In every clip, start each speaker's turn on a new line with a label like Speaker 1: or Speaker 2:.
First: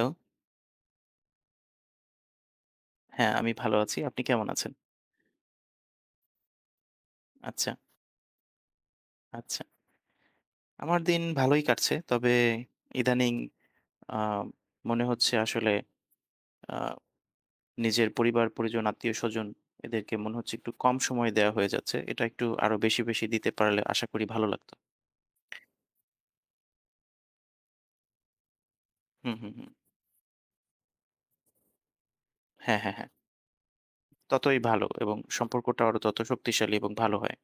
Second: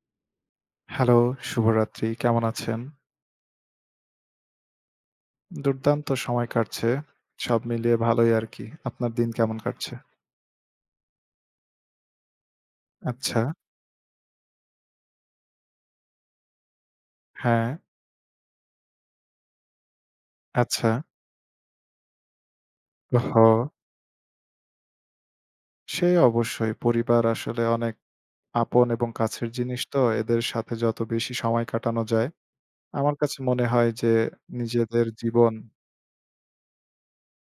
Speaker 1: Hello.
Speaker 2: Hello, শুভরাত্রি। কেমন আছেন?
Speaker 1: হ্যাঁ, আমি ভালো আছি। আপনি কেমন আছেন?
Speaker 2: দুর্দান্ত সময় কাটছে। সব
Speaker 1: আচ্ছা,
Speaker 2: মিলিয়ে ভালোই আরকি। আপনার দিন কেমন
Speaker 1: আচ্ছা।
Speaker 2: কাটছে?
Speaker 1: আমার দিন ভালোই কাটছে। তবে ইদানিং
Speaker 2: আচ্ছা।
Speaker 1: আ মনে হচ্ছে আসলে আ
Speaker 2: হ্যাঁ,
Speaker 1: নিজের পরিবার-পরিজন, আত্মীয়স্বজন এদেরকে মনে হচ্ছে একটু
Speaker 2: আচ্ছা।
Speaker 1: কম সময় দেয়া হয়ে যাচ্ছে। এটা একটু আরো বেশি, বেশি
Speaker 2: হ
Speaker 1: দিতে পারলে আশা করি ভালো লাগতো।
Speaker 2: সে অবশ্যই। পরিবার আসলে অনেক আপন এবং
Speaker 1: হুম,
Speaker 2: কাছের
Speaker 1: হুম, হুম।
Speaker 2: জিনিস তো। এদের সাথে যত বেশি সময় কাটানো যায়,
Speaker 1: হ্যাঁ, হ্যাঁ, হ্যাঁ।
Speaker 2: আমার কাছে মনে হয় যে
Speaker 1: ততই ভালো
Speaker 2: নিজেদের
Speaker 1: এবং
Speaker 2: জীবন।
Speaker 1: সম্পর্কটা আরো তত শক্তিশালী এবং ভালো হয়।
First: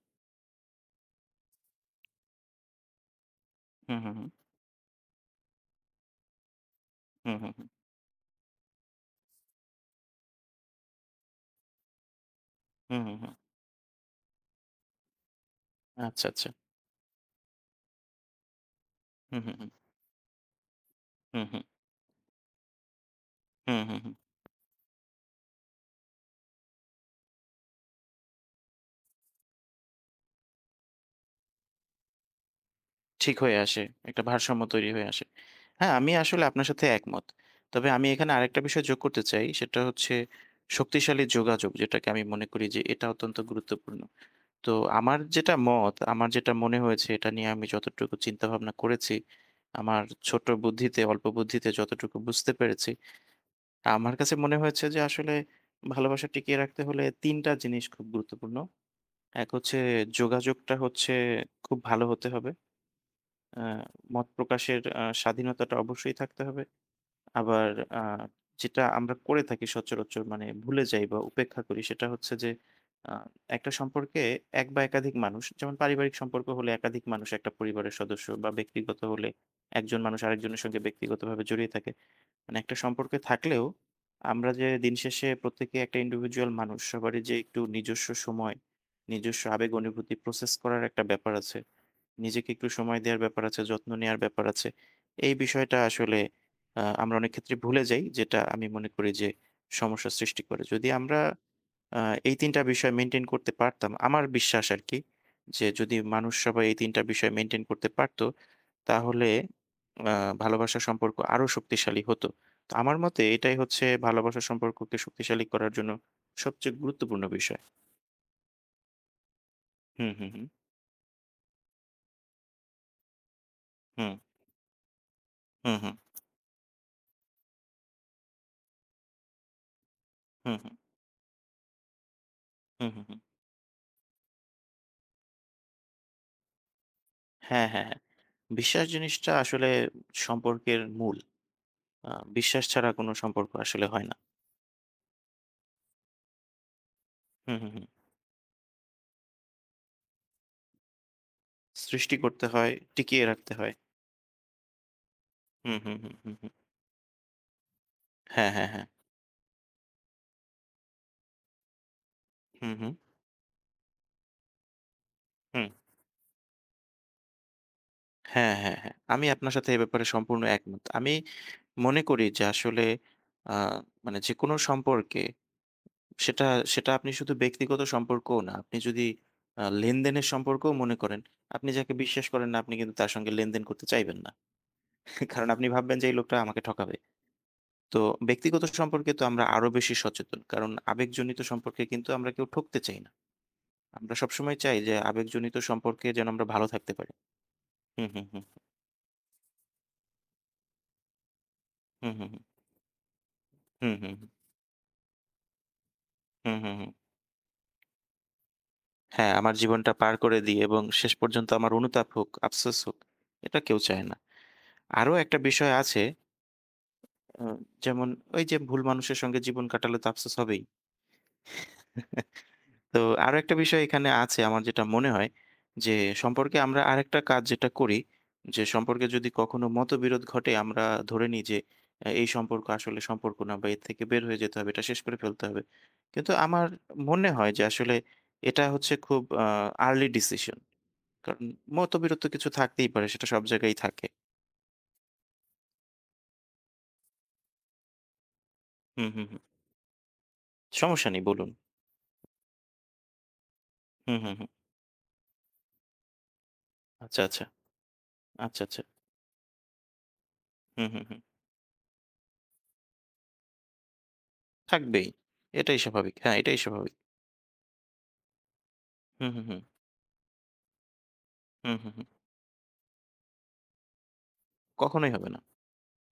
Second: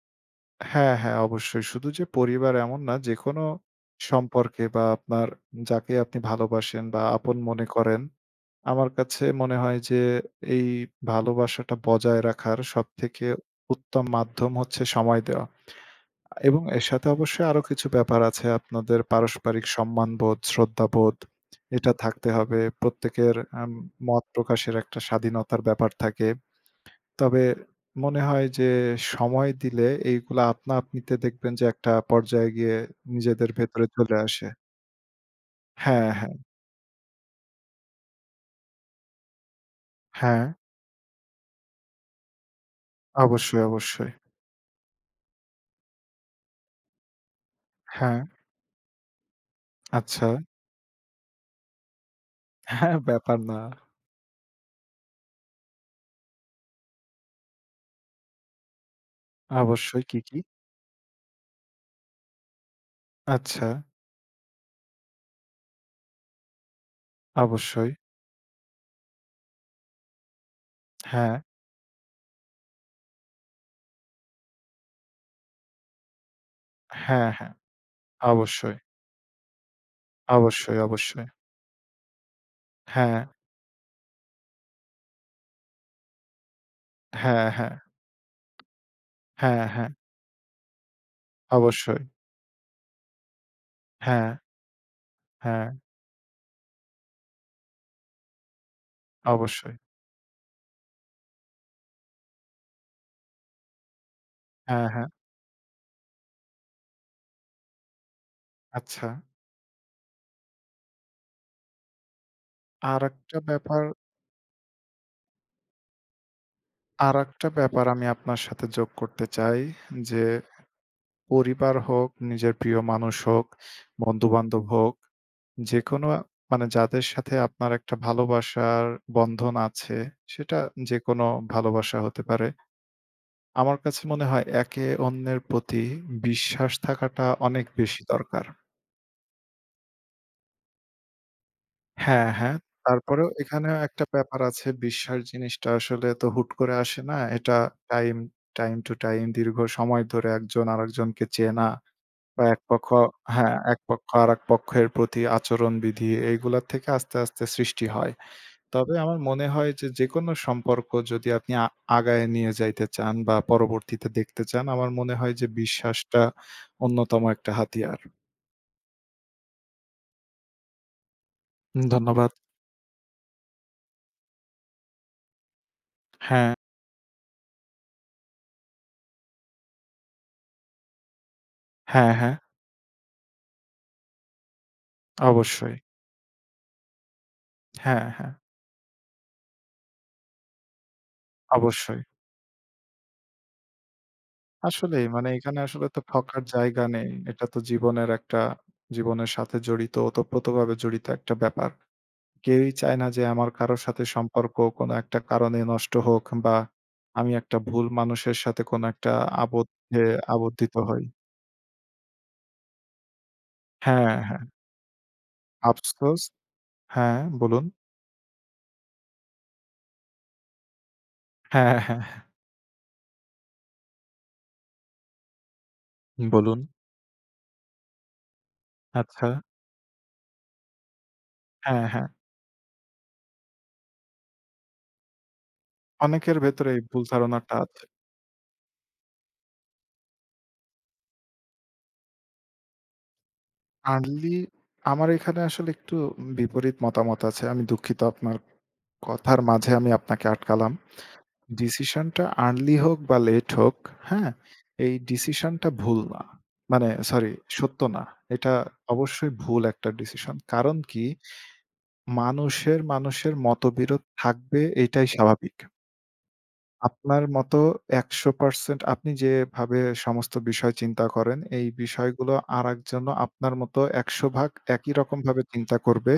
Speaker 2: হ্যাঁ, হ্যাঁ, অবশ্যই। শুধু যে পরিবার এমন না, যেকোনো
Speaker 1: হুম, হুম, হুম।
Speaker 2: সম্পর্কে বা আপনার যাকে আপনি ভালোবাসেন বা
Speaker 1: হুম,
Speaker 2: আপন
Speaker 1: হুম,
Speaker 2: মনে
Speaker 1: হুম।
Speaker 2: করেন, আমার কাছে মনে হয় যে এই ভালোবাসাটা বজায় রাখার
Speaker 1: হুম, হুম,
Speaker 2: সবথেকে
Speaker 1: হুম।
Speaker 2: উত্তম মাধ্যম হচ্ছে সময় দেওয়া।
Speaker 1: আচ্ছা, আচ্ছা।
Speaker 2: এবং এর সাথে অবশ্যই আরো কিছু ব্যাপার আছে। আপনাদের
Speaker 1: হুম, হুম,
Speaker 2: পারস্পরিক
Speaker 1: হুম।
Speaker 2: সম্মানবোধ, শ্রদ্ধাবোধ
Speaker 1: হুম, হুম।
Speaker 2: এটা থাকতে হবে। প্রত্যেকের আম
Speaker 1: হুম, হুম, হুম।
Speaker 2: মত প্রকাশের একটা স্বাধীনতার ব্যাপার থাকে। তবে মনে হয় যে সময় দিলে এইগুলা আপনা আপনিতে দেখবেন যে একটা পর্যায়ে গিয়ে
Speaker 1: ঠিক
Speaker 2: নিজেদের
Speaker 1: হয়ে আসে।
Speaker 2: ভেতরে চলে
Speaker 1: একটা
Speaker 2: আসে।
Speaker 1: ভারসাম্য তৈরি হয়ে আসে। হ্যাঁ,
Speaker 2: হ্যাঁ,
Speaker 1: আমি
Speaker 2: হ্যাঁ,
Speaker 1: আসলে আপনার সাথে একমত। তবে আমি এখানে আরেকটা বিষয় যোগ করতে চাই। সেটা হচ্ছে
Speaker 2: হ্যাঁ,
Speaker 1: শক্তিশালী যোগাযোগ যেটাকে আমি মনে করি যে এটা অত্যন্ত
Speaker 2: অবশ্যই,
Speaker 1: গুরুত্বপূর্ণ।
Speaker 2: অবশ্যই।
Speaker 1: তো আমার যেটা মত, আমার যেটা মনে হয়েছে এটা নিয়ে আমি যতটুকু
Speaker 2: হ্যাঁ,
Speaker 1: চিন্তাভাবনা করেছি, আমার
Speaker 2: আচ্ছা।
Speaker 1: ছোট বুদ্ধিতে, অল্প বুদ্ধিতে যতটুকু বুঝতে পেরেছি,
Speaker 2: হ্যাঁ, ব্যাপার না।
Speaker 1: আমার কাছে মনে হয়েছে যে আসলে ভালোবাসা টিকিয়ে রাখতে হলে ৩ টা জিনিস খুব গুরুত্বপূর্ণ। এক হচ্ছে
Speaker 2: অবশ্যই, কি, কি?
Speaker 1: যোগাযোগটা হচ্ছে খুব ভালো হতে হবে। আ
Speaker 2: আচ্ছা,
Speaker 1: মত প্রকাশের স্বাধীনতাটা অবশ্যই থাকতে হবে। আবার
Speaker 2: অবশ্যই।
Speaker 1: আ যেটা আমরা করে থাকি সচরাচর মানে ভুলে যাই বা
Speaker 2: হ্যাঁ,
Speaker 1: উপেক্ষা করি সেটা হচ্ছে যে আ একটা সম্পর্কে এক বা একাধিক মানুষ যেমন পারিবারিক সম্পর্ক হলে একাধিক মানুষ
Speaker 2: হ্যাঁ,
Speaker 1: একটা
Speaker 2: হ্যাঁ।
Speaker 1: পরিবারের সদস্য বা
Speaker 2: অবশ্যই,
Speaker 1: ব্যক্তিগত হলে একজন মানুষ আরেকজনের
Speaker 2: অবশ্যই,
Speaker 1: সঙ্গে
Speaker 2: অবশ্যই।
Speaker 1: ব্যক্তিগতভাবে জড়িয়ে থাকে। মানে একটা সম্পর্কে
Speaker 2: হ্যাঁ,
Speaker 1: থাকলেও আমরা যে দিনশেষে প্রত্যেকে একটা ইন্ডিভিজুয়াল মানুষ সবারই যে
Speaker 2: হ্যাঁ,
Speaker 1: একটু
Speaker 2: হ্যাঁ।
Speaker 1: নিজস্ব সময়, নিজস্ব
Speaker 2: হ্যাঁ,
Speaker 1: আবেগ
Speaker 2: হ্যাঁ।
Speaker 1: অনুভূতি প্রসেস করার একটা ব্যাপার আছে।
Speaker 2: অবশ্যই।
Speaker 1: নিজেকে একটু সময় দেওয়ার ব্যাপার আছে, যত্ন নেওয়ার
Speaker 2: হ্যাঁ,
Speaker 1: ব্যাপার আছে। এই
Speaker 2: হ্যাঁ।
Speaker 1: বিষয়টা আসলে আমরা অনেক ক্ষেত্রে ভুলে যাই, যেটা আমি মনে করি যে
Speaker 2: অবশ্যই।
Speaker 1: সমস্যার সৃষ্টি করে। যদি আমরা আ এই ৩ টা বিষয় মেইনটেইন করতে পারতাম, আমার বিশ্বাস
Speaker 2: হ্যাঁ,
Speaker 1: আরকি
Speaker 2: হ্যাঁ।
Speaker 1: যে যদি মানুষ সবাই এই ৩ টা বিষয় মেইনটেইন করতে পারত,
Speaker 2: আচ্ছা,
Speaker 1: তাহলে আ ভালোবাসার সম্পর্ক আরো শক্তিশালী হতো। তো আমার মতে
Speaker 2: আরেকটা
Speaker 1: এটাই
Speaker 2: ব্যাপার
Speaker 1: হচ্ছে ভালোবাসার সম্পর্ককে শক্তিশালী করার জন্য সবচেয়ে গুরুত্বপূর্ণ
Speaker 2: আরেকটা
Speaker 1: বিষয়।
Speaker 2: ব্যাপার আমি আপনার সাথে যোগ করতে চাই
Speaker 1: হুম,
Speaker 2: যে
Speaker 1: হুম, হুম।
Speaker 2: পরিবার হোক, নিজের প্রিয় মানুষ হোক,
Speaker 1: হুম,
Speaker 2: বন্ধু-বান্ধব হোক,
Speaker 1: হুম, হুম।
Speaker 2: যেকোনো, মানে যাদের সাথে আপনার একটা ভালোবাসার বন্ধন আছে,
Speaker 1: হুম,
Speaker 2: সেটা
Speaker 1: হুম।
Speaker 2: যেকোনো ভালোবাসা হতে পারে।
Speaker 1: হুম, হুম, হুম।
Speaker 2: আমার কাছে মনে হয় একে অন্যের প্রতি বিশ্বাস থাকাটা অনেক
Speaker 1: হ্যাঁ, হ্যাঁ, হ্যাঁ।
Speaker 2: বেশি দরকার।
Speaker 1: বিশ্বাস জিনিসটা আসলে সম্পর্কের মূল। আ
Speaker 2: হ্যাঁ, হ্যাঁ।
Speaker 1: বিশ্বাস ছাড়া কোনো
Speaker 2: তারপরেও
Speaker 1: সম্পর্ক
Speaker 2: এখানেও
Speaker 1: আসলে
Speaker 2: একটা
Speaker 1: হয় না।
Speaker 2: ব্যাপার আছে। বিশ্বাস জিনিসটা আসলে তো হুট করে আসে না।
Speaker 1: হুম,
Speaker 2: এটা
Speaker 1: হুম, হুম।
Speaker 2: টাইম, টাইম টু টাইম দীর্ঘ সময় ধরে একজন আরেকজনকে চেনা
Speaker 1: সৃষ্টি
Speaker 2: বা
Speaker 1: করতে
Speaker 2: এক
Speaker 1: হয়,
Speaker 2: পক্ষ
Speaker 1: টিকিয়ে রাখতে
Speaker 2: হ্যাঁ,
Speaker 1: হয়।
Speaker 2: এক পক্ষ আরেক পক্ষের প্রতি
Speaker 1: হুম, হুম,
Speaker 2: আচরণবিধি
Speaker 1: হুম, হুম, হুম।
Speaker 2: এইগুলা থেকে আস্তে, আস্তে সৃষ্টি হয়।
Speaker 1: হ্যাঁ, হ্যাঁ, হ্যাঁ।
Speaker 2: তবে আমার মনে হয় যে, যেকোনো সম্পর্ক যদি আপনি আগায় নিয়ে
Speaker 1: হুম,
Speaker 2: যাইতে
Speaker 1: হুম,
Speaker 2: চান বা পরবর্তীতে দেখতে চান, আমার মনে হয় যে
Speaker 1: হুম।
Speaker 2: বিশ্বাসটা অন্যতম একটা হাতিয়ার।
Speaker 1: হ্যাঁ, হ্যাঁ, হ্যাঁ। আমি আপনার সাথে এ ব্যাপারে সম্পূর্ণ একমত। আমি মনে করি
Speaker 2: ধন্যবাদ।
Speaker 1: যে আসলে আ মানে যেকোনো সম্পর্কে সেটা
Speaker 2: হ্যাঁ,
Speaker 1: সেটা আপনি শুধু ব্যক্তিগত সম্পর্কও না। আপনি যদি লেনদেনের সম্পর্কও মনে করেন, আপনি যাকে
Speaker 2: হ্যাঁ,
Speaker 1: বিশ্বাস
Speaker 2: হ্যাঁ,
Speaker 1: করেন না আপনি কিন্তু তার সঙ্গে লেনদেন করতে চাইবেন না। কারণ আপনি
Speaker 2: অবশ্যই।
Speaker 1: ভাববেন যে এই লোকটা আমাকে ঠকাবে। তো
Speaker 2: হ্যাঁ, হ্যাঁ,
Speaker 1: ব্যক্তিগত সম্পর্কে তো আমরা আরো বেশি সচেতন। কারণ আবেগজনিত সম্পর্কে
Speaker 2: অবশ্যই।
Speaker 1: কিন্তু আমরা কেউ ঠকতে চাই না। আমরা সবসময় চাই যে
Speaker 2: আসলেই, মানে
Speaker 1: আবেগজনিত
Speaker 2: এখানে আসলে তো
Speaker 1: সম্পর্কে যেন
Speaker 2: ঠকার
Speaker 1: আমরা ভালো
Speaker 2: জায়গা
Speaker 1: থাকতে
Speaker 2: নেই।
Speaker 1: পারি।
Speaker 2: এটা তো
Speaker 1: হুম, হুম, হুম।
Speaker 2: জীবনের সাথে জড়িত, ওতপ্রোতভাবে জড়িত একটা ব্যাপার।
Speaker 1: হুম, হুম, হুম।
Speaker 2: কেউই চায় না যে আমার কারো
Speaker 1: হুম,
Speaker 2: সাথে
Speaker 1: হুম, হুম।
Speaker 2: সম্পর্ক কোনো একটা কারণে নষ্ট হোক বা
Speaker 1: হুম, হুম, হুম।
Speaker 2: আমি একটা ভুল মানুষের সাথে কোনো একটা
Speaker 1: হ্যাঁ, আমার জীবনটা
Speaker 2: আবদ্ধে
Speaker 1: পার করে দিয়ে
Speaker 2: আবদ্ধিত
Speaker 1: এবং
Speaker 2: হই।
Speaker 1: শেষ পর্যন্ত আমার অনুতাপ হোক, আফসোস হোক, এটা কেউ চায়
Speaker 2: হ্যাঁ,
Speaker 1: না।
Speaker 2: হ্যাঁ।
Speaker 1: আরো একটা বিষয় আছে,
Speaker 2: আফসোস। হ্যাঁ,
Speaker 1: আ
Speaker 2: বলুন।
Speaker 1: যেমন ওই যে ভুল মানুষের সঙ্গে জীবন কাটালে তো আফসোস হবেই।
Speaker 2: হ্যাঁ, হ্যাঁ।
Speaker 1: তো আরো একটা বিষয় এখানে আছে আমার যেটা মনে হয় যে সম্পর্কে
Speaker 2: বলুন।
Speaker 1: আমরা আরেকটা কাজ যেটা করি যে সম্পর্কে যদি
Speaker 2: আচ্ছা।
Speaker 1: কখনো মতবিরোধ ঘটে আমরা ধরে নিই যে
Speaker 2: হ্যাঁ, হ্যাঁ।
Speaker 1: এই সম্পর্ক আসলে সম্পর্ক না বা এর থেকে বের হয়ে যেতে হবে এটা শেষ করে ফেলতে হবে কিন্তু
Speaker 2: অনেকের
Speaker 1: আমার
Speaker 2: ভেতরে এই ভুল
Speaker 1: মনে হয়
Speaker 2: ধারণাটা
Speaker 1: যে
Speaker 2: আছে।
Speaker 1: আসলে এটা হচ্ছে খুব আর্লি ডিসিশন কারণ মতবিরোধ তো কিছু থাকতেই পারে সেটা সব জায়গায় থাকে।
Speaker 2: আর্লি আমার এখানে আসলে একটু বিপরীত মতামত আছে। আমি দুঃখিত, আপনার
Speaker 1: হুম, হুম,
Speaker 2: কথার
Speaker 1: হুম।
Speaker 2: মাঝে আমি আপনাকে আটকালাম।
Speaker 1: সমস্যা নেই, বলুন।
Speaker 2: ডিসিশনটা আর্লি হোক বা লেট হোক,
Speaker 1: হুম,
Speaker 2: হ্যাঁ?
Speaker 1: হুম, হুম।
Speaker 2: এই ডিসিশনটা ভুল না। মানে
Speaker 1: আচ্ছা,
Speaker 2: সরি,
Speaker 1: আচ্ছা,
Speaker 2: সত্য না। এটা
Speaker 1: আচ্ছা, আচ্ছা।
Speaker 2: অবশ্যই ভুল একটা ডিসিশন। কারণ
Speaker 1: হুম, হুম,
Speaker 2: কি?
Speaker 1: হুম।
Speaker 2: মানুষের মতবিরোধ থাকবে,
Speaker 1: থাকবেই,
Speaker 2: এটাই স্বাভাবিক।
Speaker 1: এটাই স্বাভাবিক। হ্যাঁ, এটাই স্বাভাবিক।
Speaker 2: আপনার মতো ১০০% আপনি
Speaker 1: হুম, হুম, হুম,
Speaker 2: যেভাবে সমস্ত বিষয় চিন্তা করেন, এই
Speaker 1: হুম, হুম, হুম।
Speaker 2: বিষয়গুলো আরেকজনও আপনার মতো ১০০ ভাগ একই
Speaker 1: কখনোই হবে না।
Speaker 2: রকমভাবে চিন্তা করবে,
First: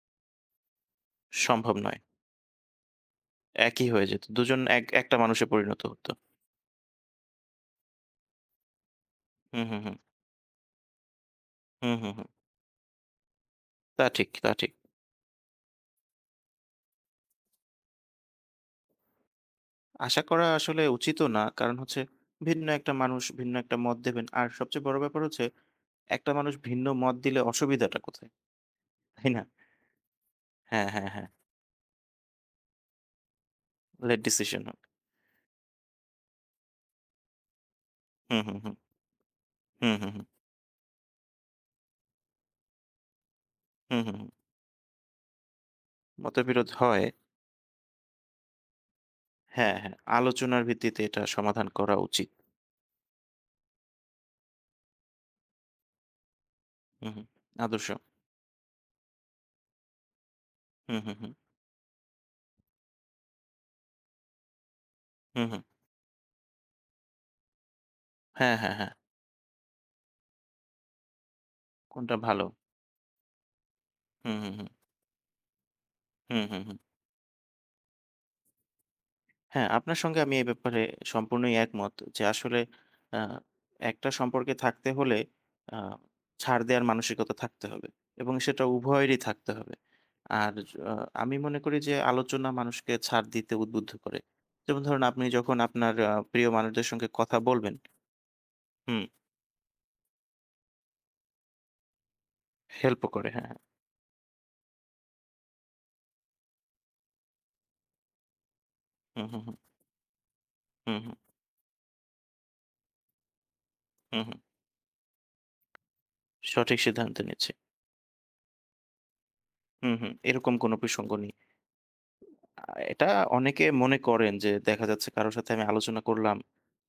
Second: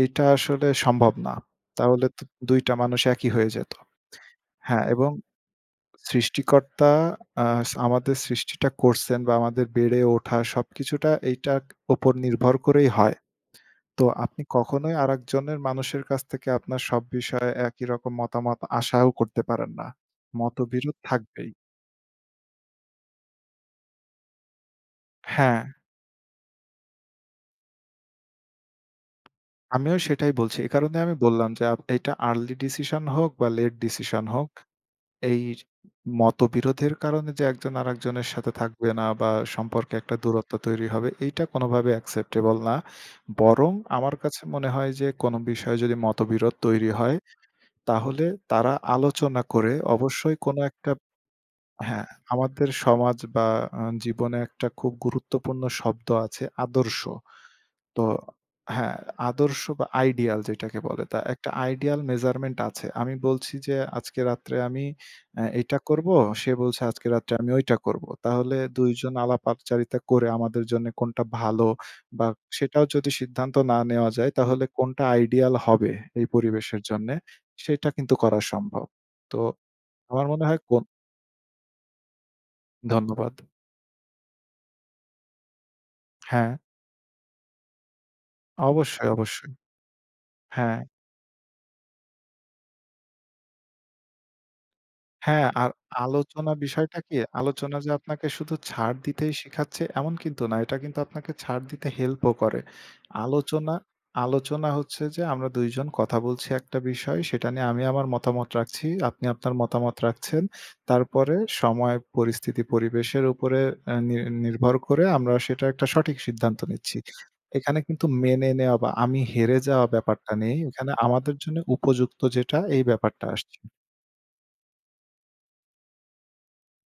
Speaker 2: এইটা আসলে সম্ভব না।
Speaker 1: সম্ভব নয়।
Speaker 2: তাহলে তো ২ টা মানুষ একই হয়ে যেত।
Speaker 1: একই হয়ে যেত। ২ জন এক
Speaker 2: হ্যাঁ, এবং
Speaker 1: একটা মানুষে পরিণত হতো।
Speaker 2: সৃষ্টিকর্তা আ আমাদের সৃষ্টিটা করছেন বা
Speaker 1: হুম,
Speaker 2: আমাদের
Speaker 1: হুম, হুম।
Speaker 2: বেড়ে ওঠা সবকিছুটা এইটার
Speaker 1: হুম, হুম,
Speaker 2: উপর
Speaker 1: হুম।
Speaker 2: নির্ভর করেই হয়। তো
Speaker 1: তা ঠিক,
Speaker 2: আপনি
Speaker 1: তা ঠিক।
Speaker 2: কখনোই আরেকজনের মানুষের কাছ থেকে আপনার সব বিষয়ে একই রকম মতামত আশাও করতে পারেন না।
Speaker 1: আশা করা আসলে
Speaker 2: মতবিরোধ
Speaker 1: উচিতও না।
Speaker 2: থাকবেই।
Speaker 1: কারণ হচ্ছে ভিন্ন একটা মানুষ ভিন্ন একটা মত দেবেন। আর সবচেয়ে বড় ব্যাপার হচ্ছে
Speaker 2: হ্যাঁ,
Speaker 1: একটা মানুষ ভিন্ন মত দিলে অসুবিধাটা কোথায়? তাই না?
Speaker 2: আমিও সেটাই বলছি। এ
Speaker 1: হ্যাঁ,
Speaker 2: কারণে
Speaker 1: হ্যাঁ,
Speaker 2: আমি
Speaker 1: হ্যাঁ।
Speaker 2: বললাম যে এটা আর্লি ডিসিশন হোক বা লেট
Speaker 1: লেট
Speaker 2: ডিসিশন হোক,
Speaker 1: ডিসিশন হোক।
Speaker 2: এই মতবিরোধের কারণে যে একজন আরেকজনের
Speaker 1: হুম,
Speaker 2: সাথে
Speaker 1: হুম, হুম।
Speaker 2: থাকবে না বা
Speaker 1: হুম,
Speaker 2: সম্পর্কে
Speaker 1: হুম,
Speaker 2: একটা
Speaker 1: হুম।
Speaker 2: দূরত্ব তৈরি হবে, এইটা কোনোভাবে অ্যাকসেপ্টেবল না। বরং
Speaker 1: হুম,
Speaker 2: আমার
Speaker 1: হুম, হুম।
Speaker 2: কাছে মনে হয় যে কোনো বিষয়ে যদি মতবিরোধ
Speaker 1: মতবিরোধ
Speaker 2: তৈরি
Speaker 1: হয়।
Speaker 2: হয় তাহলে তারা আলোচনা করে
Speaker 1: হ্যাঁ, হ্যাঁ।
Speaker 2: অবশ্যই কোনো
Speaker 1: আলোচনার
Speaker 2: একটা।
Speaker 1: ভিত্তিতে এটা সমাধান করা
Speaker 2: হ্যাঁ,
Speaker 1: উচিত।
Speaker 2: আমাদের সমাজ বা জীবনে একটা খুব গুরুত্বপূর্ণ শব্দ আছে, আদর্শ।
Speaker 1: হুম, হুম। আদর্শ।
Speaker 2: তো হ্যাঁ, আদর্শ বা আইডিয়াল যেটাকে
Speaker 1: হুম,
Speaker 2: বলে,
Speaker 1: হুম,
Speaker 2: তা
Speaker 1: হুম।
Speaker 2: একটা আইডিয়াল মেজারমেন্ট আছে। আমি বলছি যে, "আজকে রাত্রে আমি
Speaker 1: হুম, হুম।
Speaker 2: এটা করব।" সে বলছে, "আজকে রাত্রে আমি ওইটা করব।"
Speaker 1: হ্যাঁ,
Speaker 2: তাহলে
Speaker 1: হ্যাঁ,
Speaker 2: ২
Speaker 1: হ্যাঁ।
Speaker 2: জন আলাপচারিতা করে আমাদের জন্য কোনটা ভালো
Speaker 1: কোনটা
Speaker 2: বা
Speaker 1: ভালো?
Speaker 2: সেটাও যদি সিদ্ধান্ত না নেওয়া যায়,
Speaker 1: হুম, হুম,
Speaker 2: তাহলে
Speaker 1: হুম।
Speaker 2: কোনটা আইডিয়াল হবে এই
Speaker 1: হুম, হুম, হুম।
Speaker 2: পরিবেশের জন্যে, সেটা কিন্তু করা সম্ভব। তো
Speaker 1: হ্যাঁ, আপনার সঙ্গে
Speaker 2: আমার
Speaker 1: আমি
Speaker 2: মনে
Speaker 1: এই
Speaker 2: হয়
Speaker 1: ব্যাপারে সম্পূর্ণই একমত যে আসলে আ
Speaker 2: ধন্যবাদ।
Speaker 1: একটা সম্পর্কে থাকতে হলে আ
Speaker 2: হ্যাঁ,
Speaker 1: ছাড় দেওয়ার মানসিকতা থাকতে হবে এবং সেটা
Speaker 2: অবশ্যই,
Speaker 1: উভয়েরই থাকতে
Speaker 2: অবশ্যই।
Speaker 1: হবে। আর
Speaker 2: হ্যাঁ।
Speaker 1: আ আমি মনে করি যে আলোচনা মানুষকে ছাড় দিতে উদ্বুদ্ধ করে। যেমন ধরুন আপনি
Speaker 2: হ্যাঁ,
Speaker 1: যখন
Speaker 2: আর
Speaker 1: আপনার প্রিয়
Speaker 2: আলোচনা
Speaker 1: মানুষদের
Speaker 2: বিষয়টা
Speaker 1: সঙ্গে
Speaker 2: কি?
Speaker 1: কথা বলবেন।
Speaker 2: আলোচনা যে আপনাকে শুধু ছাড়
Speaker 1: হুম,
Speaker 2: দিতেই শিখাচ্ছে এমন কিন্তু না। এটা কিন্তু আপনাকে ছাড় দিতে হেল্পও করে।
Speaker 1: হেল্পও করে, হ্যাঁ।
Speaker 2: আলোচনা আলোচনা হচ্ছে যে আমরা ২ জন কথা বলছি একটা বিষয়, সেটা নিয়ে আমি আমার মতামত রাখছি,
Speaker 1: হু,
Speaker 2: আপনি
Speaker 1: হু, হু,
Speaker 2: আপনার মতামত রাখছেন।
Speaker 1: হু, হু,
Speaker 2: তারপরে সময়, পরিস্থিতি, পরিবেশের উপরে আ নি
Speaker 1: হু, হু।
Speaker 2: নির্ভর করে আমরা সেটা একটা সঠিক সিদ্ধান্ত
Speaker 1: সঠিক
Speaker 2: নিচ্ছি।
Speaker 1: সিদ্ধান্ত নিচ্ছি।
Speaker 2: এখানে কিন্তু মেনে নেওয়া বা আমি হেরে যাওয়া
Speaker 1: হু, হু,
Speaker 2: ব্যাপারটা
Speaker 1: এরকম
Speaker 2: নেই।
Speaker 1: কোনো
Speaker 2: এখানে
Speaker 1: প্রসঙ্গ নেই।
Speaker 2: আমাদের জন্য উপযুক্ত যেটা,
Speaker 1: আ
Speaker 2: এই
Speaker 1: এটা
Speaker 2: ব্যাপারটা আসছে।
Speaker 1: অনেকে মনে করেন যে দেখা যাচ্ছে কারো সাথে আমি আলোচনা করলাম,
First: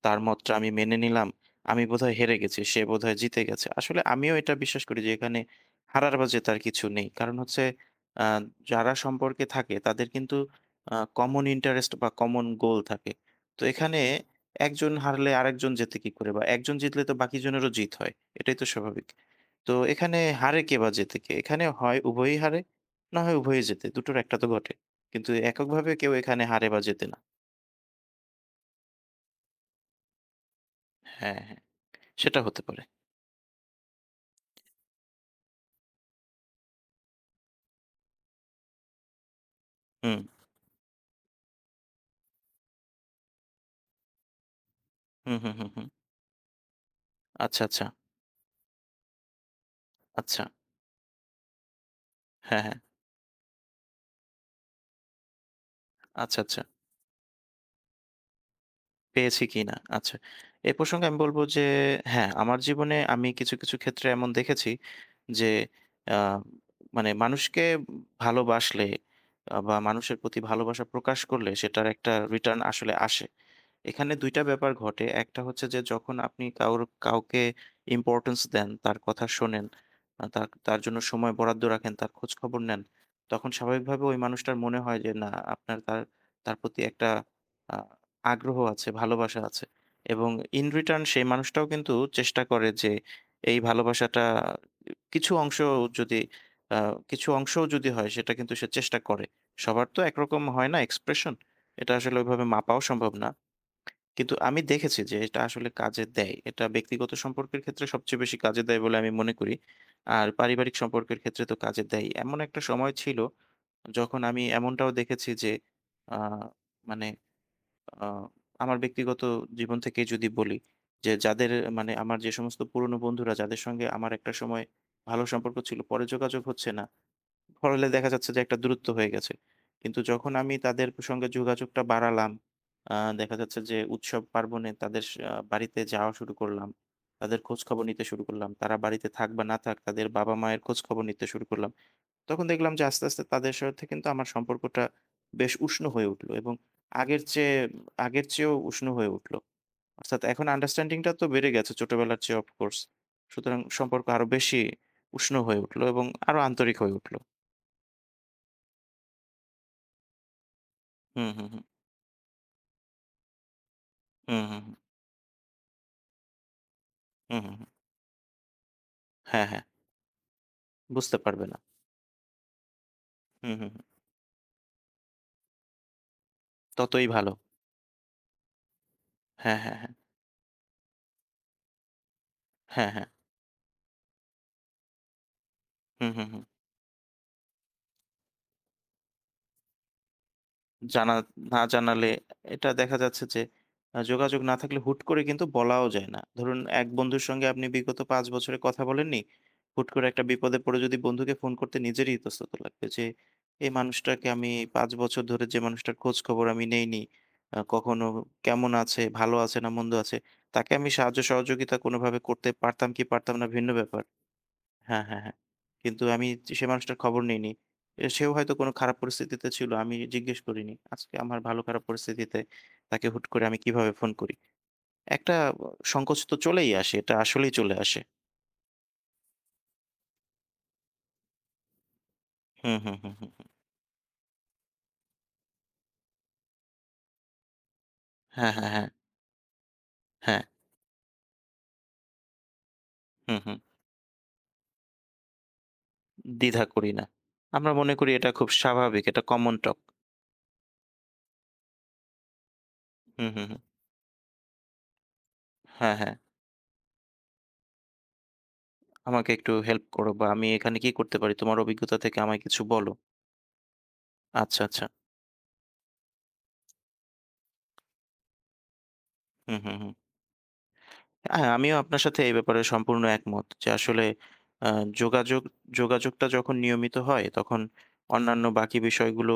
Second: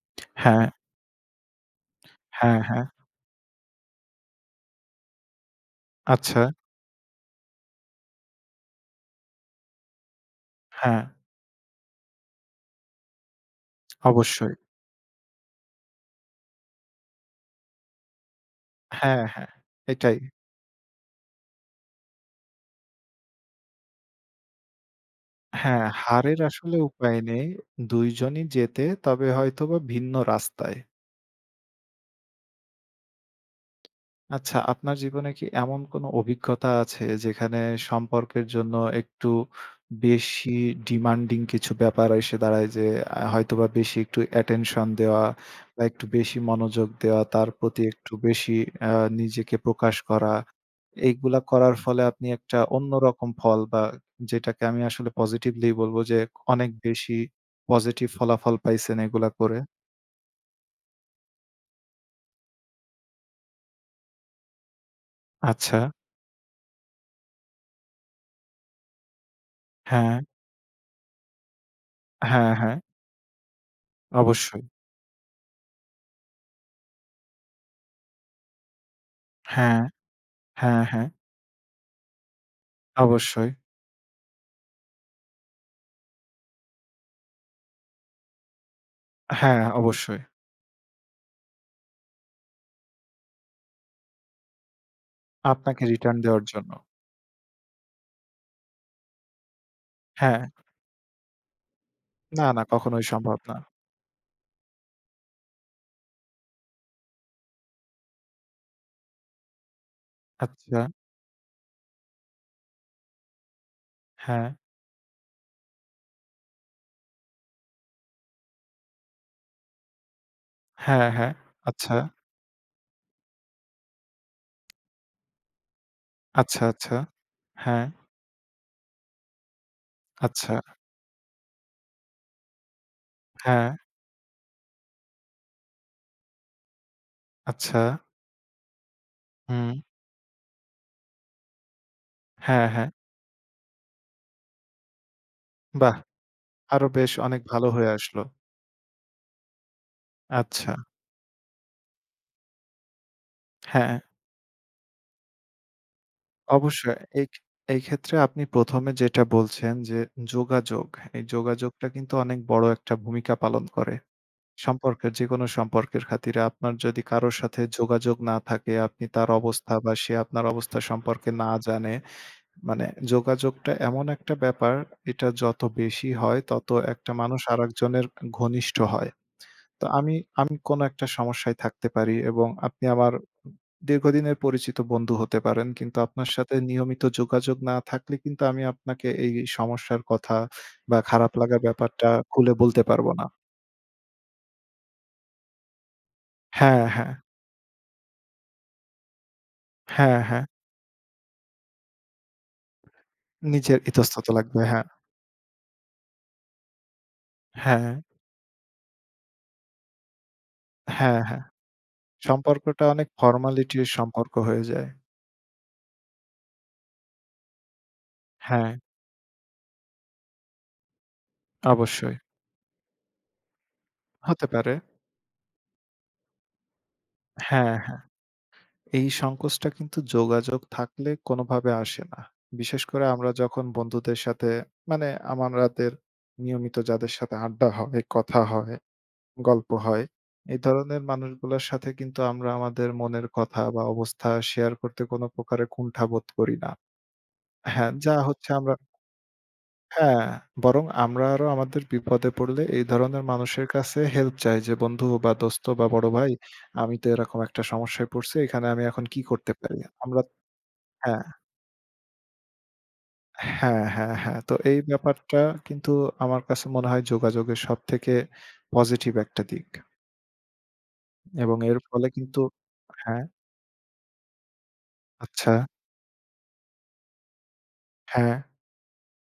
Speaker 1: তার মতটা
Speaker 2: হ্যাঁ,
Speaker 1: আমি মেনে নিলাম। আমি বোধহয় হেরে গেছি,
Speaker 2: হ্যাঁ,
Speaker 1: সে
Speaker 2: হ্যাঁ।
Speaker 1: বোধহয় জিতে গেছে। আসলে আমিও এটা বিশ্বাস করি যে এখানে হারার বা
Speaker 2: আচ্ছা,
Speaker 1: জেতার কিছু নেই। কারণ হচ্ছে আ যারা সম্পর্কে থাকে তাদের কিন্তু
Speaker 2: হ্যাঁ,
Speaker 1: কমন ইন্টারেস্ট বা কমন গোল থাকে। তো এখানে
Speaker 2: অবশ্যই।
Speaker 1: একজন হারলে আরেকজন জেতে কি করে? বা একজন জিতলে তো বাকি জনেরও জিত হয়। এটাই তো স্বাভাবিক।
Speaker 2: হ্যাঁ, হ্যাঁ,
Speaker 1: তো এখানে
Speaker 2: এটাই।
Speaker 1: হারে কে বা জেতে কে? এখানে হয় উভয়ই হারে, না হয় উভয়ই জেতে। দুটোর একটা তো ঘটে। কিন্তু
Speaker 2: হ্যাঁ,
Speaker 1: এককভাবে কেউ
Speaker 2: হারের
Speaker 1: এখানে হারে
Speaker 2: আসলে
Speaker 1: বা জেতে না।
Speaker 2: উপায় নেই। ২ জনই জেতে, তবে হয়তোবা ভিন্ন রাস্তায়।
Speaker 1: হ্যাঁ, হ্যাঁ, সেটা হতে পারে।
Speaker 2: আচ্ছা, আপনার জীবনে কি এমন কোনো অভিজ্ঞতা আছে যেখানে সম্পর্কের জন্য একটু
Speaker 1: হুম,
Speaker 2: বেশি ডিমান্ডিং কিছু ব্যাপার এসে দাঁড়ায় যে হয়তোবা বেশি একটু অ্যাটেনশন দেওয়া
Speaker 1: হুম, হুম, হুম,
Speaker 2: বা
Speaker 1: হুম।
Speaker 2: একটু বেশি মনোযোগ দেওয়া, তার
Speaker 1: আচ্ছা,
Speaker 2: প্রতি
Speaker 1: আচ্ছা,
Speaker 2: একটু বেশি আ নিজেকে প্রকাশ করা।
Speaker 1: আচ্ছা।
Speaker 2: এইগুলা করার ফলে আপনি একটা
Speaker 1: হ্যাঁ, হ্যাঁ।
Speaker 2: অন্যরকম ফল বা, যেটাকে আমি আসলে পজিটিভলি বলবো যে,
Speaker 1: আচ্ছা, আচ্ছা।
Speaker 2: অনেক বেশি পজিটিভ ফলাফল পাইছেন এগুলা
Speaker 1: পেয়েছি
Speaker 2: করে?
Speaker 1: কিনা? আচ্ছা। এ প্রসঙ্গে আমি বলব যে হ্যাঁ, আমার জীবনে আমি কিছু, কিছু ক্ষেত্রে এমন দেখেছি যে
Speaker 2: আচ্ছা।
Speaker 1: আ মানে মানুষকে ভালোবাসলে বা মানুষের
Speaker 2: হ্যাঁ,
Speaker 1: প্রতি ভালোবাসা প্রকাশ করলে সেটার একটা
Speaker 2: হ্যাঁ,
Speaker 1: রিটার্ন
Speaker 2: হ্যাঁ।
Speaker 1: আসলে আসে। এখানে ২ টা
Speaker 2: অবশ্যই।
Speaker 1: ব্যাপার ঘটে। একটা হচ্ছে যে যখন আপনি কাউকে ইম্পোর্টেন্স দেন, তার কথা শোনেন,
Speaker 2: হ্যাঁ,
Speaker 1: তার তার
Speaker 2: হ্যাঁ,
Speaker 1: জন্য
Speaker 2: হ্যাঁ।
Speaker 1: সময় বরাদ্দ রাখেন, তার খোঁজখবর নেন,
Speaker 2: অবশ্যই।
Speaker 1: তখন স্বাভাবিকভাবে ওই মানুষটার মনে হয় যে না আপনার তার তার প্রতি একটা আ আগ্রহ আছে, ভালোবাসা
Speaker 2: হ্যাঁ,
Speaker 1: আছে।
Speaker 2: অবশ্যই।
Speaker 1: এবং in return সেই মানুষটাও কিন্তু চেষ্টা করে যে এই ভালোবাসাটা কিছু অংশ
Speaker 2: আপনাকে রিটার্ন
Speaker 1: যদি
Speaker 2: দেওয়ার জন্য।
Speaker 1: আ কিছু অংশও যদি হয় সেটা কিন্তু সে চেষ্টা করে। সবার তো
Speaker 2: হ্যাঁ।
Speaker 1: একরকম হয় না এক্সপ্রেশন। এটা আসলে ওইভাবে
Speaker 2: না, না
Speaker 1: মাপাও
Speaker 2: কখনোই
Speaker 1: সম্ভব না।
Speaker 2: সম্ভব না।
Speaker 1: কিন্তু আমি দেখেছি যে এটা আসলে কাজে দেয়। এটা ব্যক্তিগত সম্পর্কের ক্ষেত্রে সবচেয়ে বেশি কাজে দেয় বলে আমি মনে করি। আর পারিবারিক
Speaker 2: আচ্ছা।
Speaker 1: সম্পর্কের ক্ষেত্রে তো কাজে দেয়ই। এমন একটা সময় ছিল যখন আমি
Speaker 2: হ্যাঁ।
Speaker 1: এমনটাও দেখেছি যে আ মানে আ আমার ব্যক্তিগত জীবন থেকেই যদি বলি
Speaker 2: হ্যাঁ,
Speaker 1: যে
Speaker 2: হ্যাঁ।
Speaker 1: মানে
Speaker 2: আচ্ছা,
Speaker 1: আমার যে সমস্ত পুরনো বন্ধুরা যাদের সঙ্গে আমার একটা সময় ভালো সম্পর্ক ছিল, পরে যোগাযোগ
Speaker 2: আচ্ছা,
Speaker 1: হচ্ছে না।
Speaker 2: আচ্ছা। হ্যাঁ,
Speaker 1: হলে দেখা যাচ্ছে যে একটা দূরত্ব হয়ে গেছে। কিন্তু যখন
Speaker 2: আচ্ছা।
Speaker 1: আমি তাদের সঙ্গে যোগাযোগটা বাড়ালাম, আ দেখা যাচ্ছে
Speaker 2: হ্যাঁ,
Speaker 1: যে উৎসব পার্বণে তাদের স আ বাড়িতে যাওয়া শুরু করলাম। তাদের
Speaker 2: আচ্ছা।
Speaker 1: খোঁজখবর নিতে শুরু করলাম। তারা বাড়িতে থাক বা না থাক,
Speaker 2: হুম।
Speaker 1: তাদের বাবা-মায়ের খোঁজখবর নিতে শুরু করলাম। তখন
Speaker 2: হ্যাঁ,
Speaker 1: দেখলাম যে
Speaker 2: হ্যাঁ।
Speaker 1: আস্তে, আস্তে তাদের সাথে কিন্তু আমার সম্পর্কটা বেশ উষ্ণ
Speaker 2: বাহ!
Speaker 1: হয়ে উঠল এবং
Speaker 2: আরো বেশ
Speaker 1: আগের
Speaker 2: অনেক
Speaker 1: চেয়ে
Speaker 2: ভালো হয়ে আসলো।
Speaker 1: আগের চেয়েও উষ্ণ হয়ে উঠল। অর্থাৎ এখন
Speaker 2: আচ্ছা।
Speaker 1: আন্ডারস্ট্যান্ডিং টা তো বেড়ে গেছে ছোটবেলার চেয়ে অফ কোর্স। সুতরাং
Speaker 2: হ্যাঁ,
Speaker 1: সম্পর্ক আরো বেশি উষ্ণ হয়ে উঠল এবং আরো আন্তরিক হয়ে
Speaker 2: অবশ্যই।
Speaker 1: উঠল।
Speaker 2: এই এই ক্ষেত্রে আপনি ১ম এ যেটা বলছেন যে যোগাযোগ, এই
Speaker 1: হুম, হুম, হুম।
Speaker 2: যোগাযোগটা কিন্তু অনেক বড় একটা ভূমিকা পালন করে।
Speaker 1: হুম, হুম, হুম।
Speaker 2: সম্পর্কের, যেকোনো সম্পর্কের খাতিরে আপনার যদি কারো
Speaker 1: হুম, হুম,
Speaker 2: সাথে
Speaker 1: হুম।
Speaker 2: যোগাযোগ না থাকে, আপনি তার
Speaker 1: হ্যাঁ, হ্যাঁ।
Speaker 2: অবস্থা বা সে আপনার অবস্থা
Speaker 1: বুঝতে
Speaker 2: সম্পর্কে
Speaker 1: পারবে
Speaker 2: না
Speaker 1: না।
Speaker 2: জানে, মানে
Speaker 1: হুম, হুম,
Speaker 2: যোগাযোগটা
Speaker 1: হুম।
Speaker 2: এমন একটা ব্যাপার, এটা যত বেশি হয় তত
Speaker 1: ততই
Speaker 2: একটা
Speaker 1: ভালো।
Speaker 2: মানুষ আরেকজনের ঘনিষ্ঠ হয়।
Speaker 1: হ্যাঁ, হ্যাঁ,
Speaker 2: তো
Speaker 1: হ্যাঁ।
Speaker 2: আমি আমি কোনো একটা সমস্যায় থাকতে পারি এবং আপনি
Speaker 1: হ্যাঁ, হ্যাঁ।
Speaker 2: আমার দীর্ঘদিনের পরিচিত বন্ধু হতে পারেন। কিন্তু
Speaker 1: হুম, হুম,
Speaker 2: আপনার
Speaker 1: হুম।
Speaker 2: সাথে নিয়মিত যোগাযোগ না থাকলে কিন্তু আমি আপনাকে এই সমস্যার কথা বা
Speaker 1: জানা
Speaker 2: খারাপ
Speaker 1: না
Speaker 2: লাগার
Speaker 1: জানালে
Speaker 2: ব্যাপারটা খুলে
Speaker 1: এটা
Speaker 2: বলতে
Speaker 1: দেখা
Speaker 2: পারব
Speaker 1: যাচ্ছে
Speaker 2: না।
Speaker 1: যে যোগাযোগ না থাকলে হুট করে কিন্তু বলাও যায় না। ধরুন
Speaker 2: হ্যাঁ,
Speaker 1: এক
Speaker 2: হ্যাঁ।
Speaker 1: বন্ধুর সঙ্গে আপনি বিগত ৫ বছরে কথা বলেননি। হুট করে
Speaker 2: হ্যাঁ,
Speaker 1: একটা
Speaker 2: হ্যাঁ।
Speaker 1: বিপদে পড়ে যদি বন্ধুকে ফোন করতে নিজেরই ইতস্তত লাগবে যে এই
Speaker 2: নিজের ইতস্তত
Speaker 1: মানুষটাকে আমি
Speaker 2: লাগবে। হ্যাঁ,
Speaker 1: ৫ বছর ধরে যে মানুষটার খোঁজ খবর আমি নেইনি।
Speaker 2: হ্যাঁ,
Speaker 1: কখনো কেমন আছে, ভালো আছে না মন্দ আছে, তাকে আমি সাহায্য
Speaker 2: হ্যাঁ, হ্যাঁ।
Speaker 1: সহযোগিতা কোনোভাবে করতে
Speaker 2: সম্পর্কটা
Speaker 1: পারতাম কি
Speaker 2: অনেক
Speaker 1: পারতাম না ভিন্ন
Speaker 2: ফর্মালিটির
Speaker 1: ব্যাপার।
Speaker 2: সম্পর্ক হয়ে যায়।
Speaker 1: হ্যাঁ, হ্যাঁ, হ্যাঁ। কিন্তু আমি সে মানুষটার খবর নেইনি। সেও হয়তো কোনো
Speaker 2: হ্যাঁ,
Speaker 1: খারাপ পরিস্থিতিতে ছিল। আমি জিজ্ঞেস করিনি। আজকে আমার ভালো খারাপ
Speaker 2: অবশ্যই।
Speaker 1: পরিস্থিতিতে তাকে হুট করে আমি কিভাবে ফোন করি?
Speaker 2: হতে পারে।
Speaker 1: একটা সংকোচ তো চলেই আসে। এটা আসলেই চলে
Speaker 2: হ্যাঁ,
Speaker 1: আসে।
Speaker 2: হ্যাঁ। এই সংকোচটা কিন্তু যোগাযোগ থাকলে কোনোভাবে আসে না।
Speaker 1: হুম,
Speaker 2: বিশেষ
Speaker 1: হুম,
Speaker 2: করে
Speaker 1: হুম, হুম।
Speaker 2: আমরা
Speaker 1: হুম।
Speaker 2: যখন বন্ধুদের সাথে, মানে আমারাদের নিয়মিত যাদের সাথে আড্ডা হয়, কথা
Speaker 1: হ্যাঁ, হ্যাঁ,
Speaker 2: হয়,
Speaker 1: হ্যাঁ,
Speaker 2: গল্প হয়,
Speaker 1: হ্যাঁ।
Speaker 2: এই ধরনের মানুষগুলোর সাথে কিন্তু আমরা আমাদের মনের
Speaker 1: হুম, হুম।
Speaker 2: কথা বা অবস্থা শেয়ার করতে কোনো প্রকারে কুণ্ঠাবোধ করি
Speaker 1: দ্বিধা
Speaker 2: না।
Speaker 1: করি না। আমরা
Speaker 2: হ্যাঁ,
Speaker 1: মনে করি
Speaker 2: যা
Speaker 1: এটা খুব
Speaker 2: হচ্ছে আমরা,
Speaker 1: স্বাভাবিক। এটা কমন টক।
Speaker 2: হ্যাঁ, বরং আমরা আরো আমাদের বিপদে পড়লে এই ধরনের
Speaker 1: হুম, হুম, হুম।
Speaker 2: মানুষের কাছে হেল্প চাই যে, "বন্ধু বা দোস্ত বা
Speaker 1: হ্যাঁ,
Speaker 2: বড়
Speaker 1: হ্যাঁ।
Speaker 2: ভাই, আমি তো এরকম একটা সমস্যায় পড়ছি। এখানে আমি এখন কি
Speaker 1: আমাকে একটু
Speaker 2: করতে পারি?"
Speaker 1: হেল্প করো
Speaker 2: আমরা,
Speaker 1: বা আমি এখানে কি করতে
Speaker 2: হ্যাঁ,
Speaker 1: পারি? তোমার অভিজ্ঞতা থেকে আমায় কিছু বলো।
Speaker 2: হ্যাঁ, হ্যাঁ, হ্যাঁ। তো
Speaker 1: আচ্ছা,
Speaker 2: এই
Speaker 1: আচ্ছা।
Speaker 2: ব্যাপারটা কিন্তু আমার কাছে মনে হয় যোগাযোগের সবথেকে পজিটিভ একটা
Speaker 1: হুম,
Speaker 2: দিক।
Speaker 1: হুম, হুম। হ্যাঁ,
Speaker 2: এবং
Speaker 1: আমিও
Speaker 2: এর
Speaker 1: আপনার
Speaker 2: ফলে
Speaker 1: সাথে এই
Speaker 2: কিন্তু,
Speaker 1: ব্যাপারে সম্পূর্ণ
Speaker 2: হ্যাঁ,
Speaker 1: একমত যে আসলে আ যোগাযোগ
Speaker 2: আচ্ছা,
Speaker 1: যোগাযোগটা যখন নিয়মিত হয় তখন
Speaker 2: হ্যাঁ,
Speaker 1: অন্যান্য বাকি বিষয়গুলো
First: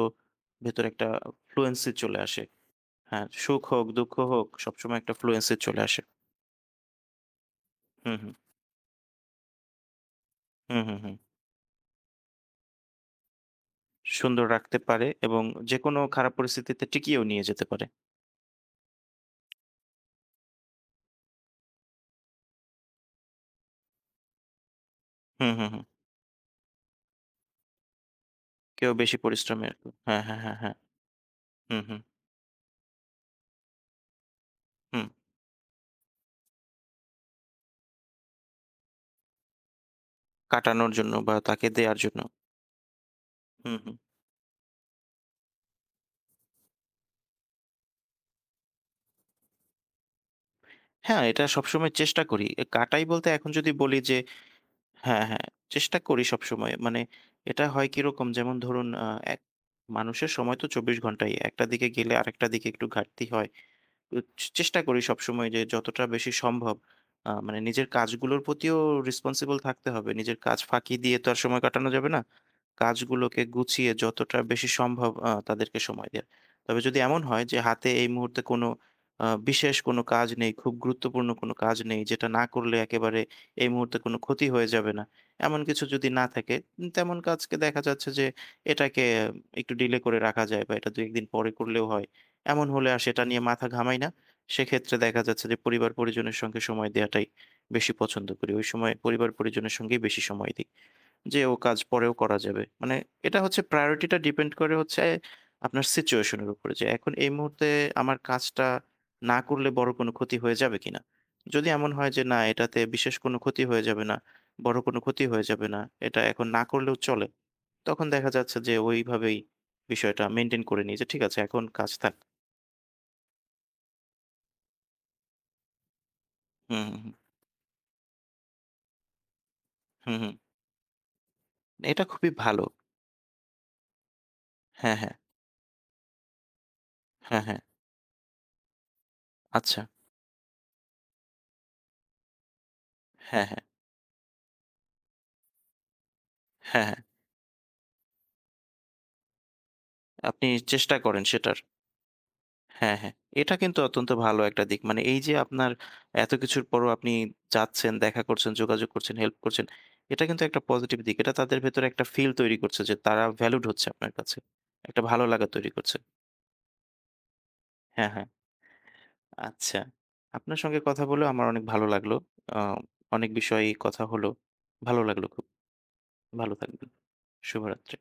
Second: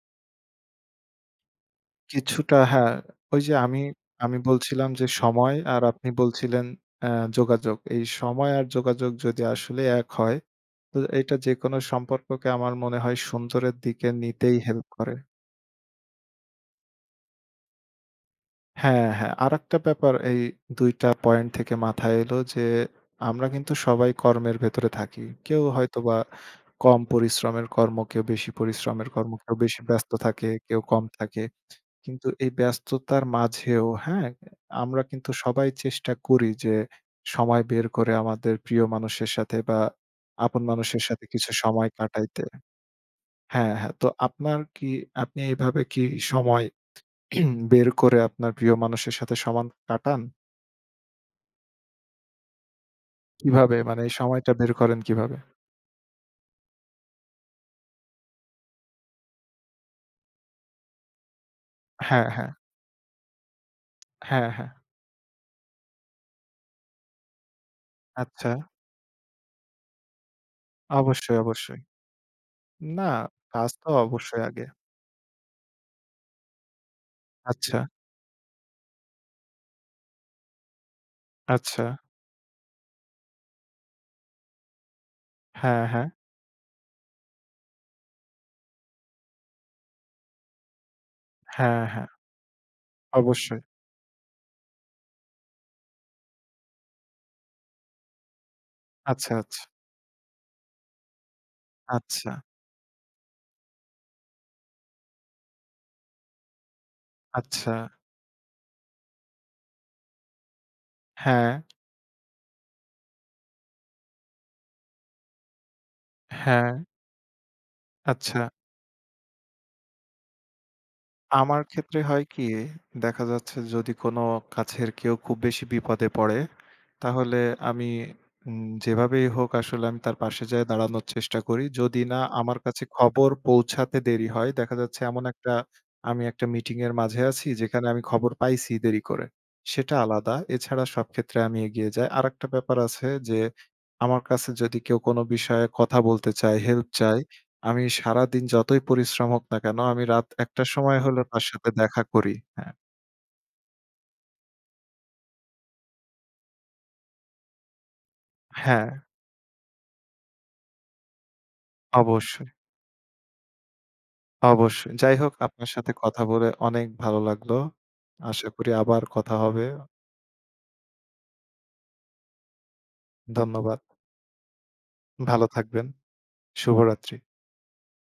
Speaker 1: ভেতরে একটা ফ্লুয়েন্সি চলে আসে।
Speaker 2: কিছুটা হ্যাঁ,
Speaker 1: হ্যাঁ,
Speaker 2: ওই যে
Speaker 1: সুখ
Speaker 2: আমি,
Speaker 1: হোক, দুঃখ
Speaker 2: আমি
Speaker 1: হোক
Speaker 2: বলছিলাম
Speaker 1: সবসময়
Speaker 2: যে
Speaker 1: একটা ফ্লুয়েন্সি
Speaker 2: সময়,
Speaker 1: চলে
Speaker 2: আর
Speaker 1: আসে।
Speaker 2: আপনি বলছিলেন অ্যা যোগাযোগ। এই
Speaker 1: হুম, হুম।
Speaker 2: সময় আর যোগাযোগ যদি আসলে এক হয়
Speaker 1: হুম,
Speaker 2: তো
Speaker 1: হুম, হুম।
Speaker 2: এটা যেকোনো সম্পর্ককে আমার মনে হয় সুন্দরের দিকে
Speaker 1: সুন্দর
Speaker 2: নিতেই
Speaker 1: রাখতে
Speaker 2: হেল্প
Speaker 1: পারে
Speaker 2: করে।
Speaker 1: এবং যেকোনো খারাপ পরিস্থিতিতে টিকিয়েও নিয়ে যেতে পারে।
Speaker 2: হ্যাঁ, হ্যাঁ। আরেকটা ব্যাপার এই ২ টা পয়েন্ট থেকে মাথায় এলো যে, আমরা কিন্তু সবাই কর্মের ভেতরে থাকি।
Speaker 1: হুম,
Speaker 2: কেউ
Speaker 1: হুম, হুম।
Speaker 2: হয়তোবা কম পরিশ্রমের কর্ম, কেউ বেশি
Speaker 1: কেউ
Speaker 2: পরিশ্রমের
Speaker 1: বেশি
Speaker 2: কর্ম, কেউ
Speaker 1: পরিশ্রমের।
Speaker 2: বেশি ব্যস্ত
Speaker 1: হ্যাঁ, হ্যাঁ,
Speaker 2: থাকে,
Speaker 1: হ্যাঁ, হ্যাঁ।
Speaker 2: কেউ কম থাকে।
Speaker 1: হুম, হুম,
Speaker 2: কিন্তু এই ব্যস্ততার মাঝেও, হ্যাঁ? আমরা
Speaker 1: হুম।
Speaker 2: কিন্তু সবাই চেষ্টা করি যে, সময় বের করে আমাদের প্রিয় মানুষের সাথে বা আপন
Speaker 1: কাটানোর
Speaker 2: মানুষের
Speaker 1: জন্য
Speaker 2: সাথে
Speaker 1: বা
Speaker 2: কিছু
Speaker 1: তাকে
Speaker 2: সময়
Speaker 1: দেয়ার জন্য।
Speaker 2: কাটাইতে। হ্যাঁ,
Speaker 1: হুম,
Speaker 2: হ্যাঁ।
Speaker 1: হুম।
Speaker 2: তো আপনার কি, আপনি এভাবে কি সময় বের করে আপনার প্রিয় মানুষের সাথে সমান কাটান?
Speaker 1: হ্যাঁ, এটা সবসময় চেষ্টা করি। এ কাটাই বলতে এখন যদি
Speaker 2: কিভাবে,
Speaker 1: বলি
Speaker 2: মানে এই
Speaker 1: যে
Speaker 2: সময়টা বের করেন
Speaker 1: হ্যাঁ,
Speaker 2: কিভাবে?
Speaker 1: হ্যাঁ। চেষ্টা করি সবসময়। মানে এটা হয় কিরকম যেমন ধরুন এক মানুষের সময় তো ২৪ ঘন্টাই। একটা দিকে গেলে
Speaker 2: হ্যাঁ,
Speaker 1: আরেকটা
Speaker 2: হ্যাঁ।
Speaker 1: দিকে একটু ঘাটতি হয়। উ
Speaker 2: হ্যাঁ, হ্যাঁ।
Speaker 1: চেষ্টা করি সবসময় যে যতটা বেশি সম্ভব মানে নিজের কাজগুলোর
Speaker 2: আচ্ছা।
Speaker 1: প্রতিও রেসপন্সিবল থাকতে হবে। নিজের কাজ ফাঁকি দিয়ে তো আর
Speaker 2: অবশ্যই,
Speaker 1: সময়
Speaker 2: অবশ্যই।
Speaker 1: কাটানো যাবে না।
Speaker 2: না,
Speaker 1: কাজগুলোকে
Speaker 2: কাজ তো
Speaker 1: গুছিয়ে যতটা
Speaker 2: অবশ্যই আগে।
Speaker 1: বেশি সম্ভব তাদেরকে সময় দেয়া। তবে যদি এমন হয় যে
Speaker 2: আচ্ছা,
Speaker 1: হাতে এই মুহূর্তে কোনো বিশেষ কোনো কাজ নেই, খুব গুরুত্বপূর্ণ কোনো কাজ
Speaker 2: আচ্ছা।
Speaker 1: নেই যেটা না করলে একেবারে এই মুহূর্তে কোনো ক্ষতি হয়ে যাবে না। এমন কিছু
Speaker 2: হ্যাঁ,
Speaker 1: যদি
Speaker 2: হ্যাঁ।
Speaker 1: না থাকে তেমন কাজকে দেখা যাচ্ছে যে এটাকে একটু ডিলে করে রাখা যায় বা এটা ২-১ দিন পরে
Speaker 2: হ্যাঁ,
Speaker 1: করলেও হয়।
Speaker 2: হ্যাঁ।
Speaker 1: এমন হলে আর সেটা নিয়ে
Speaker 2: অবশ্যই।
Speaker 1: মাথা ঘামাই না। সেক্ষেত্রে দেখা যাচ্ছে যে পরিবার-পরিজনের সঙ্গে সময় দেয়াটাই বেশি পছন্দ করি। ওই সময়
Speaker 2: আচ্ছা, আচ্ছা।
Speaker 1: পরিবার-পরিজনের সঙ্গেই বেশি সময় দেই। যে ও কাজ পরেও
Speaker 2: আচ্ছা,
Speaker 1: করা যাবে। মানে এটা হচ্ছে priority টা depend করে হচ্ছে আপনার situation এর উপরে। যে এখন এই মুহূর্তে
Speaker 2: আচ্ছা।
Speaker 1: আমার কাজটা না করলে বড় কোনো ক্ষতি হয়ে যাবে কিনা?
Speaker 2: হ্যাঁ,
Speaker 1: যদি এমন হয় যে না এটাতে বিশেষ কোনো ক্ষতি হয়ে যাবে না, বড় কোনো ক্ষতি হয়ে যাবে না, এটা এখন না
Speaker 2: হ্যাঁ।
Speaker 1: করলেও চলে। তখন দেখা
Speaker 2: আচ্ছা।
Speaker 1: যাচ্ছে যে ওইভাবেই বিষয়টা মেইনটেইন করে নিই যে ঠিক আছে
Speaker 2: আমার
Speaker 1: এখন কাজ
Speaker 2: ক্ষেত্রে
Speaker 1: থাক।
Speaker 2: হয় কি, দেখা যাচ্ছে যদি কোনো কাছের কেউ খুব বেশি বিপদে পড়ে
Speaker 1: হুম, হুম, হুম।
Speaker 2: তাহলে আমি, যেভাবেই হোক আসলে আমি
Speaker 1: হুম,
Speaker 2: তার
Speaker 1: হুম।
Speaker 2: পাশে যেয়ে দাঁড়ানোর চেষ্টা করি। যদি
Speaker 1: এটা
Speaker 2: না
Speaker 1: খুবই
Speaker 2: আমার
Speaker 1: ভালো।
Speaker 2: কাছে খবর পৌঁছাতে দেরি হয়, দেখা
Speaker 1: হ্যাঁ,
Speaker 2: যাচ্ছে
Speaker 1: হ্যাঁ।
Speaker 2: এমন একটা, আমি একটা মিটিং এর মাঝে
Speaker 1: হ্যাঁ,
Speaker 2: আছি
Speaker 1: হ্যাঁ।
Speaker 2: যেখানে আমি খবর পাইছি দেরি করে।
Speaker 1: আচ্ছা।
Speaker 2: সেটা আলাদা। এছাড়া সব ক্ষেত্রে আমি এগিয়ে যাই। আরেকটা ব্যাপার আছে যে
Speaker 1: হ্যাঁ, হ্যাঁ।
Speaker 2: আমার কাছে যদি কেউ কোনো বিষয়ে কথা বলতে চায়,
Speaker 1: হ্যাঁ,
Speaker 2: হেল্প
Speaker 1: হ্যাঁ।
Speaker 2: চায়, আমি সারাদিন যতই পরিশ্রম হোক না কেন আমি রাত
Speaker 1: আপনি
Speaker 2: ১ টার
Speaker 1: চেষ্টা
Speaker 2: সময় হলে
Speaker 1: করেন
Speaker 2: তার
Speaker 1: সেটার।
Speaker 2: সাথে দেখা করি। হ্যাঁ,
Speaker 1: হ্যাঁ, হ্যাঁ। এটা কিন্তু অত্যন্ত ভালো একটা দিক। মানে এই যে আপনার এত কিছুর পরও আপনি যাচ্ছেন, দেখা করছেন,
Speaker 2: হ্যাঁ,
Speaker 1: যোগাযোগ করছেন, হেল্প করছেন। এটা কিন্তু একটা পজিটিভ দিক। এটা তাদের ভেতরে একটা ফিল
Speaker 2: অবশ্যই।
Speaker 1: তৈরি করছে যে তারা ভ্যালুড হচ্ছে আপনার কাছে।
Speaker 2: অবশ্যই।
Speaker 1: একটা
Speaker 2: যাই
Speaker 1: ভালো
Speaker 2: হোক,
Speaker 1: লাগা তৈরি
Speaker 2: আপনার সাথে
Speaker 1: করছে।
Speaker 2: কথা বলে অনেক ভালো লাগলো।
Speaker 1: হ্যাঁ, হ্যাঁ।
Speaker 2: আশা করি আবার কথা হবে।
Speaker 1: আচ্ছা। আপনার সঙ্গে কথা বলেও আমার অনেক ভালো লাগলো। আ অনেক বিষয়েই
Speaker 2: ধন্যবাদ।
Speaker 1: কথা হলো। ভালো লাগলো খুব।
Speaker 2: ভালো থাকবেন।
Speaker 1: ভালো থাকবেন।
Speaker 2: শুভরাত্রি।
Speaker 1: শুভরাত্রি।